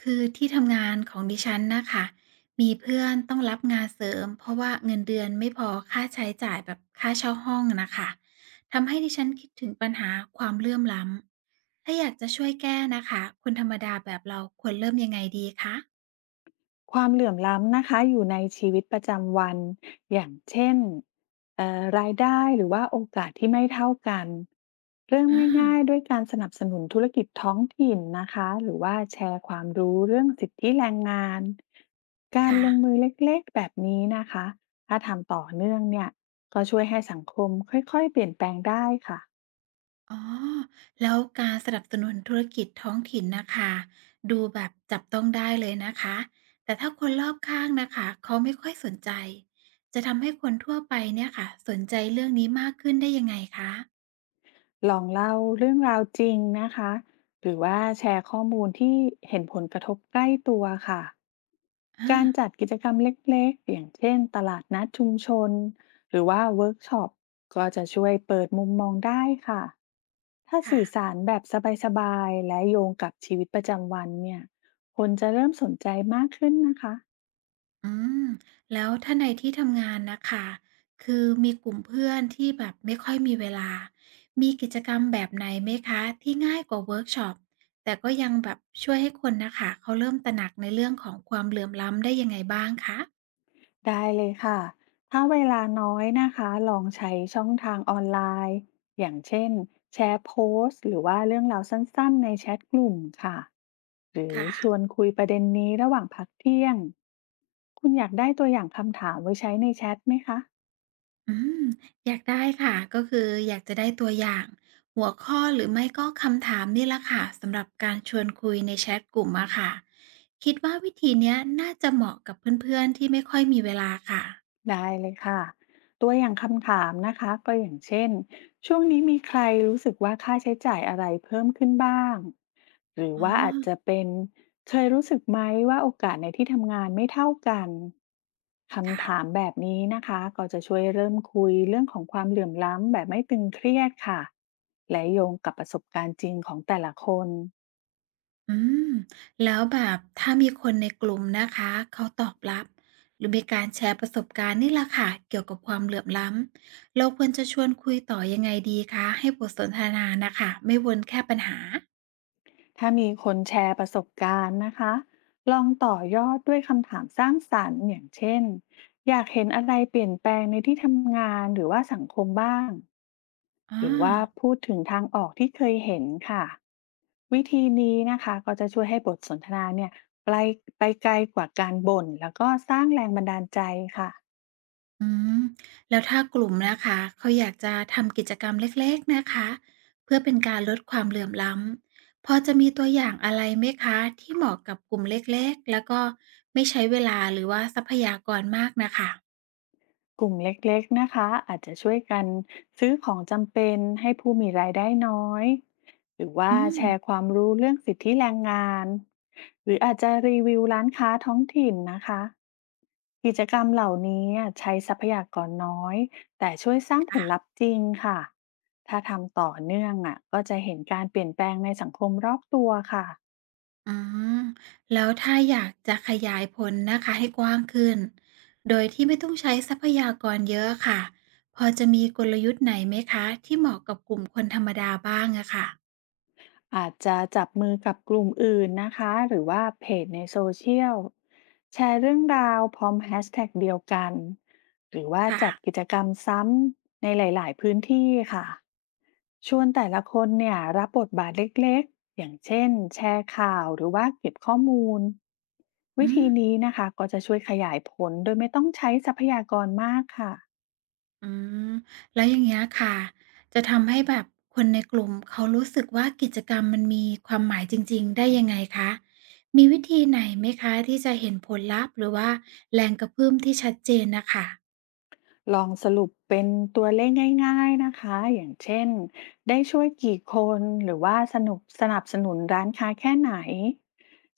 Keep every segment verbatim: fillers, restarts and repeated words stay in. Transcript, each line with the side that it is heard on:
right: คือที่ทำงานของดิฉันนะคะมีเพื่อนต้องรับงานเสริมเพราะว่าเงินเดือนไม่พอค่าใช้จ่ายแบบค่าเช่าห้องนะคะทำให้ดิฉันคิดถึงปัญหาความเหลื่อมล้ำถ้าอยากจะช่วยแก้นะคะคนธรรมดาแบบเราควรเริ่มยังไงดีคะ
left: ความเหลื่อมล้ำนะคะอยู่ในชีวิตประจำวันอย่างเช่นเอ่อรายได้หรือว่าโอกาสที่ไม่เท่ากันเริ่ม
right: อ่
left: ง่าย
right: า
left: ๆด้วยการสนับสนุนธุรกิจท้องถิ่นนะคะหรือว่าแชร์ความรู้เรื่องสิทธิแรงงานการ
right: ค่ะ
left: ลงมือเล็กๆแบบนี้นะคะถ้าทำต่อเนื่องเนี่ยก็ช่วยให้สังคมค่อยๆเปลี่ยนแปลงได้ค่ะ
right: อ๋อแล้วการสนับสนุนธุรกิจท้องถิ่นนะคะดูแบบจับต้องได้เลยนะคะแต่ถ้าคนรอบข้างนะคะเขาไม่ค่อยสนใจจะทำให้คนทั่วไปเนี่ยค่ะสนใจเรื่องนี้มากขึ้นได้ยังไงคะ
left: ลองเล่าเรื่องราวจริงนะคะหรือว่าแชร์ข้อมูลที่เห็นผลกระทบใกล้ตัวค่ะ
right: อา
left: การจัดกิจกรรมเล็กๆอย่างเช่นตลาดนัดชุมชนหรือว่าเวิร์กช็อปก็จะช่วยเปิดมุมมองได้ค่ะถ้า
right: ค่ะ
left: สื่อสารแบบสบายๆและโยงกับชีวิตประจำวันเนี่ยคนจะเริ่มสนใจมากขึ้นนะคะ
right: อืมแล้วถ้าในที่ทำงานนะคะคือมีกลุ่มเพื่อนที่แบบไม่ค่อยมีเวลา มีกิจกรรมแบบไหนไหมคะที่ง่ายกว่าเวิร์กช็อปแต่ก็ยังแบบช่วยให้คนนะคะเขาเริ่มตระหนักในเรื่องของความเหลื่อมล้ำได้ยังไงบ้างคะ
left: ได้เลยค่ะ ถ้าเวลาน้อยนะคะ ลองใช้ช่องทางออนไลน์ อย่างเช่นแชร์โพสต์หรือว่าเรื่องราวสั้น ๆ ในแชทกลุ่มค่ะ หรือ
right: ค่ะ
left: ชวนคุยประเด็นนี้ระหว่างพักเที่ยง คุณอยากได้ตัวอย่างคำถามไว้ใช้ในแชทไหมคะ
right: อืมอยากได้ค่ะก็คืออยากจะได้ตัวอย่างหัวข้อหรือไม่ก็คำถามนี่และค่ะสำหรับการชวนคุยในแชทกลุ่มอะค่ะ คิดว่าวิธีเนี้ยน่าจะเหมาะกับเพื่อนๆที่ไม่ค่อยมีเวลาค่ะ
left: ได้เลยค่ะตัวอย่างคำถามนะคะก็อย่างเช่นช่วงนี้มีใครรู้สึกว่าค่าใช้จ่ายอะไรเพิ่มขึ้นบ้างหรือ
right: อ๋
left: ว่าอาจจะ
right: อ
left: เป็นเคยรู้สึกไหมว่าโอกาสในที่ทำงานไม่เท่ากัน
right: ค่ะ
left: คำถามแบบนี้นะคะก็จะช่วยเริ่มคุยเรื่องของความเหลื่อมล้ำแบบไม่ตึงเครียดค่ะและโยงกับประสบการณ์จริงของแต่ละคน
right: อืมแล้วแบบถ้ามีคนในกลุ่มนะคะเขาตอบรับหรือมีการแชร์ประสบการณ์นี่แหละค่ะเกี่ยวกับความเหลื่อมล้ำเราควรจะชวนคุยต่อยังไงดีคะให้บทสนทนานะคะไม่วนแค่ปัญหา
left: ถ้ามีคนแชร์ประสบการณ์นะคะ ลองต่อยอดด้วยคำถามสร้างสรรค์อย่างเช่นอยากเห็นอะไรเปลี่ยนแปลงในที่ทำงานหรือว่าสังคมบ้างห
right: อา
left: รือว่าพูดถึงทางออกที่เคยเห็นค่ะวิธีนี้นะคะก็จะช่วยให้บทสนทนาเนี่ยไปไปไกลกว่าการบ่นแล้วก็สร้างแรงบันดาลใจค่ะ
right: อืมแล้วถ้ากลุ่มนะคะเขาอยากจะทำกิจกรรมเล็กๆนะคะเพื่อเป็นการลดความเหลื่อมล้ำพอจะมีตัวอย่างอะไรไหมคะที่เหมาะกับกลุ่มเล็กๆแล้วก็ไม่ใช้เวลาหรือว่าทรัพยากรมากนะคะ
left: กลุ่มเล็กๆ นะคะอาจจะช่วยกันซื้อของจำเป็นให้ผู้มีรายได้น้อยหรือว่า
right: อืม
left: แชร์ความรู้เรื่องสิทธิแรงงานหรืออาจจะรีวิวร้านค้าท้องถิ่นนะคะกิจกรรมเหล่านี้ใช้ทรัพยากรน้อยแต่ช่วยสร้างผล
right: ค่ะ
left: ลัพธ์จริงค่ะถ้าทำต่อเนื่องอ่ะก็จะเห็นการเปลี่ยนแปลงในสังคมรอบตัวค่ะ
right: อืมแล้วถ้าอยากจะขยายผลนะคะให้กว้างขึ้นโดยที่ไม่ต้องใช้ทรัพยากรเยอะอะค่ะพอจะมีกลยุทธ์ไหนไหมคะที่เหมาะกับกลุ่มคนธรรมดาบ้างอะค่ะ
left: อาจจะจับมือกับกลุ่มอื่นนะคะหรือว่าเพจในโซเชียลแชร์เรื่องราวพร้อมแฮชแท็กเดียวกันหรือว่า
right: ค่ะ
left: จัดกิจกรรมซ้ำในหลายๆพื้นที่ค่ะชวนแต่ละคนเนี่ยรับบทบาทเล็กๆ อย่างเช่นแชร์ข่าวหรือว่าเก็บข้อมูล
right: อื
left: วิ
right: ม
left: ธีนี้นะคะก็จะช่วยขยายผลโดยไม่ต้องใช้ทรัพยากรมากค่ะ
right: อืมแล้วอย่างเงี้ยค่ะจะทำให้แบบคนในกลุ่มเขารู้สึกว่ากิจกรรมมันมีความหมายจริงๆได้ยังไงคะมีวิธีไหนไหมคะที่จะเห็นผลลัพธ์หรือว่าแรงกระเพื่อมที่ชัดเจนนะคะ
left: ลองสรุปเป็นตัวเลขง่ายๆนะคะอย่างเช่น ได้ช่วยกี่คนหรือว่าสนุบสนับสนุนร้านค้าแค่ไหน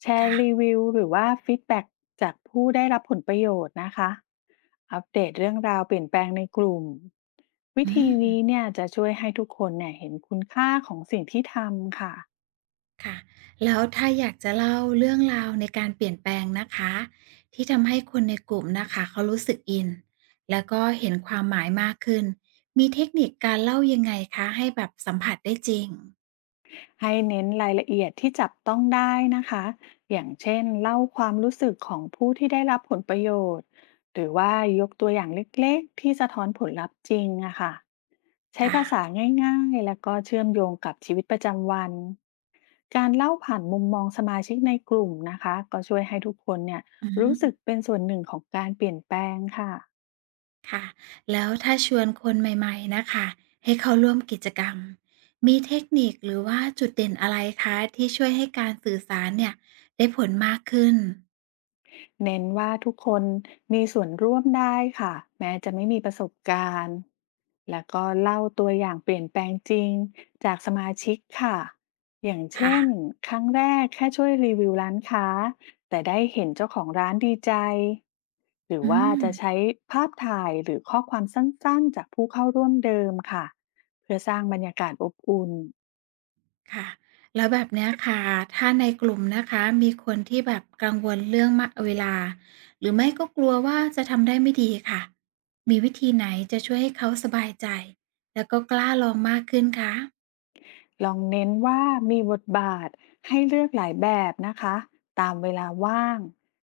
left: แช
right: ค่ะ
left: ร์รีวิวหรือว่าฟีดแบ็กจากผู้ได้รับผลประโยชน์นะคะอัปเดตเรื่องราวเปลี่ยนแปลงในกลุ่ม วิ
right: อื
left: ธีนี้
right: ม
left: เนี่ยจะช่วยให้ทุกคนเนี่ยเห็นคุณค่าของสิ่งที่ทำค่ะ
right: ค่ะแล้วถ้าอยากจะเล่าเรื่องราวในการเปลี่ยนแปลงนะคะที่ทำให้คนในกลุ่มนะคะเขารู้สึกอินแล้วก็เห็นความหมายมากขึ้นมีเทคนิคการเล่ายังไงคะให้แบบสัมผัสได้จริง
left: ให้เน้นรายละเอียดที่จับต้องได้นะคะอย่างเช่นเล่าความรู้สึกของผู้ที่ได้รับผลประโยชน์ หรือว่ายกตัวอย่างเล็กๆที่สะท้อนผลลัพธ์จริงอะค่ะใช้
right: ค่ะ
left: ภาษาง่ายๆแล้วก็เชื่อมโยงกับชีวิตประจำวัน การเล่าผ่านมุมมองสมาชิกในกลุ่มนะคะก็ช่วยให้ทุกคนเนี่ย
right: อื
left: รู้สึก
right: ม
left: เป็นส่วนหนึ่งของการเปลี่ยนแปลงค่ะ
right: ค่ะแล้วถ้าชวนคนใหม่ๆนะคะให้เข้าร่วมกิจกรรมมีเทคนิคหรือว่าจุดเด่นอะไรคะที่ช่วยให้การสื่อสารเนี่ยได้ผลมากขึ้น
left: เน้นว่าทุกคนมีส่วนร่วมได้ค่ะแม้จะไม่มีประสบการณ์แล้วก็เล่าตัวอย่างเปลี่ยนแปลงจริงจากสมาชิกค่ะอย่าง
right: ค่ะ
left: เช่นครั้งแรกแค่ช่วยรีวิวร้านค้าแต่ได้เห็นเจ้าของร้านดีใจหรือ
right: อื
left: ว่า
right: ม
left: จะใช้ภาพถ่ายหรือข้อความสั้นๆจากผู้เข้าร่วมเดิมค่ะเพื่อสร้างบรรยากาศอบอุ่น
right: ค่ะแล้วแบบเนี้ยค่ะถ้าในกลุ่มนะคะมีคนที่แบบกังวลเรื่องมะเวลาหรือไม่ก็กลัวว่าจะทำได้ไม่ดีค่ะมีวิธีไหนจะช่วยให้เขาสบายใจแล้วก็กล้าลองมากขึ้นคะ
left: ลองเน้นว่ามีบทบาทให้เลือกหลายแบบนะคะตามเวลาว่าง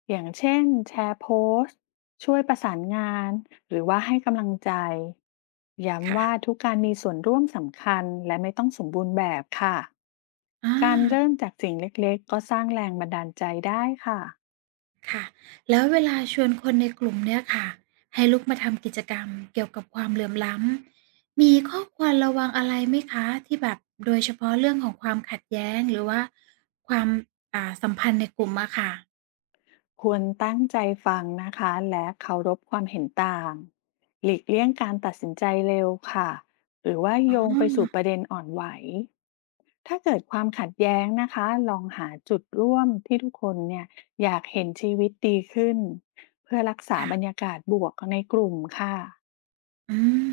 left: อย่างเช่นแชร์โพสต์ช่วยประสานงานหรือว่าให้กำลังใจ ย้ำ
right: ค่ะ
left: ว่าทุกการมีส่วนร่วมสำคัญและไม่ต้องสมบูรณ์แบบค่ะ
right: อ
left: การ
right: า
left: เริ่มจากสิ่งเล็กๆก็สร้างแรงบันดาลใจได้ค่ะ
right: ค่ะแล้วเวลาชวนคนในกลุ่มเนี่ยค่ะให้ลุกมาทำกิจกรรมเกี่ยวกับความเหลื่อมล้ำมีข้อควรระวังอะไรไหมคะที่แบบโดยเฉพาะเรื่องของความขัดแย้งหรือว่าความอ่าสัมพันธ์ในกลุ่มอะค่ะ
left: ควรตั้งใจฟังนะคะและเคารพความเห็นต่างหลีกเลี่ยงการตัดสินใจเร็วค่ะหรือว่า
right: อ๋
left: โยงไปสู่ป
right: อ
left: ระเด็นอ่อนไหว ถ้าเกิดความขัดแย้งนะคะลองหาจุดร่วมที่ทุกคนเนี่ยอยากเห็นชีวิตดีขึ้นเพื่อรักษาบรร
right: ค่ะ
left: ยากาศบวกในกลุ่มค่ะ
right: อืม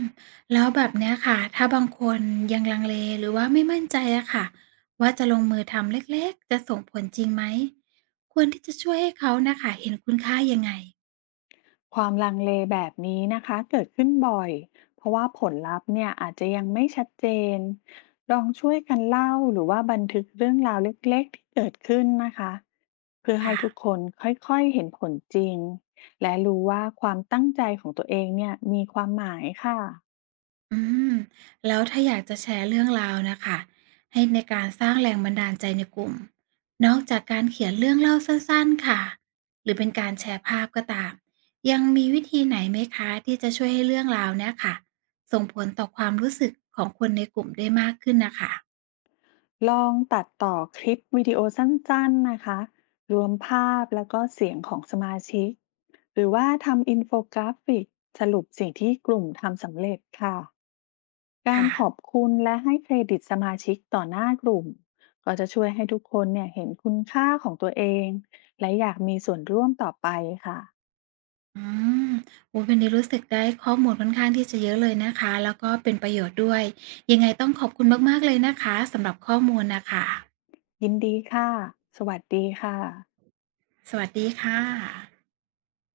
right: แล้วแบบเนี้ยค่ะถ้าบางคนยังลังเลหรือว่าไม่มั่นใจอะค่ะว่าจะลงมือทำเล็กๆจะส่งผลจริงไหมควรที่จะช่วยให้เขาน่ะค่ะเห็นคุณค่ายังไง
left: ความลังเลแบบนี้นะคะเกิดขึ้นบ่อยเพราะว่าผลลัพธ์เนี่ยอาจจะยังไม่ชัดเจนลองช่วยกันเล่าหรือว่าบันทึกเรื่องราวเล็กๆที่เกิดขึ้นนะคะเพื่อให้
right: ค่ะ
left: ทุกคนค่อยๆเห็นผลจริงและรู้ว่าความตั้งใจของตัวเองเนี่ยมีความหมายค่ะ
right: อืมแล้วถ้าอยากจะแชร์เรื่องราวนะคะให้ในการสร้างแรงบันดาลใจในกลุ่มนอกจากการเขียนเรื่องเล่าสั้นๆค่ะหรือเป็นการแชร์ภาพก็ตามยังมีวิธีไหนไหมคะที่จะช่วยให้เรื่องราวเนี่ยค่ะส่งผลต่อความรู้สึกของคนในกลุ่มได้มากขึ้นนะคะ
left: ลองตัดต่อคลิปวิดีโอสั้นๆนะคะ รวมภาพแล้วก็เสียงของสมาชิก หรือว่าทำอินโฟกราฟิกสรุปสิ่งที่กลุ่มทำสำเร็จค่ะ การ
right: ค่ะ
left: ขอบคุณและให้เครดิตสมาชิกต่อหน้ากลุ่มก็จะช่วยให้ทุกคนเนี่ยเห็นคุณค่าของตัวเองและอยากมีส่วนร่วมต่อไปค่ะ
right: อืมโอ้ยวันนี้รู้สึกได้ข้อมูลค่อนข้างที่จะเยอะเลยนะคะแล้วก็เป็นประโยชน์ด้วยยังไงต้องขอบคุณมากๆเลยนะคะสำหรับข้อมูลนะคะ
left: ยินดีค่ะ สวัสดีค่ะ
right: สวัสดีค่ะ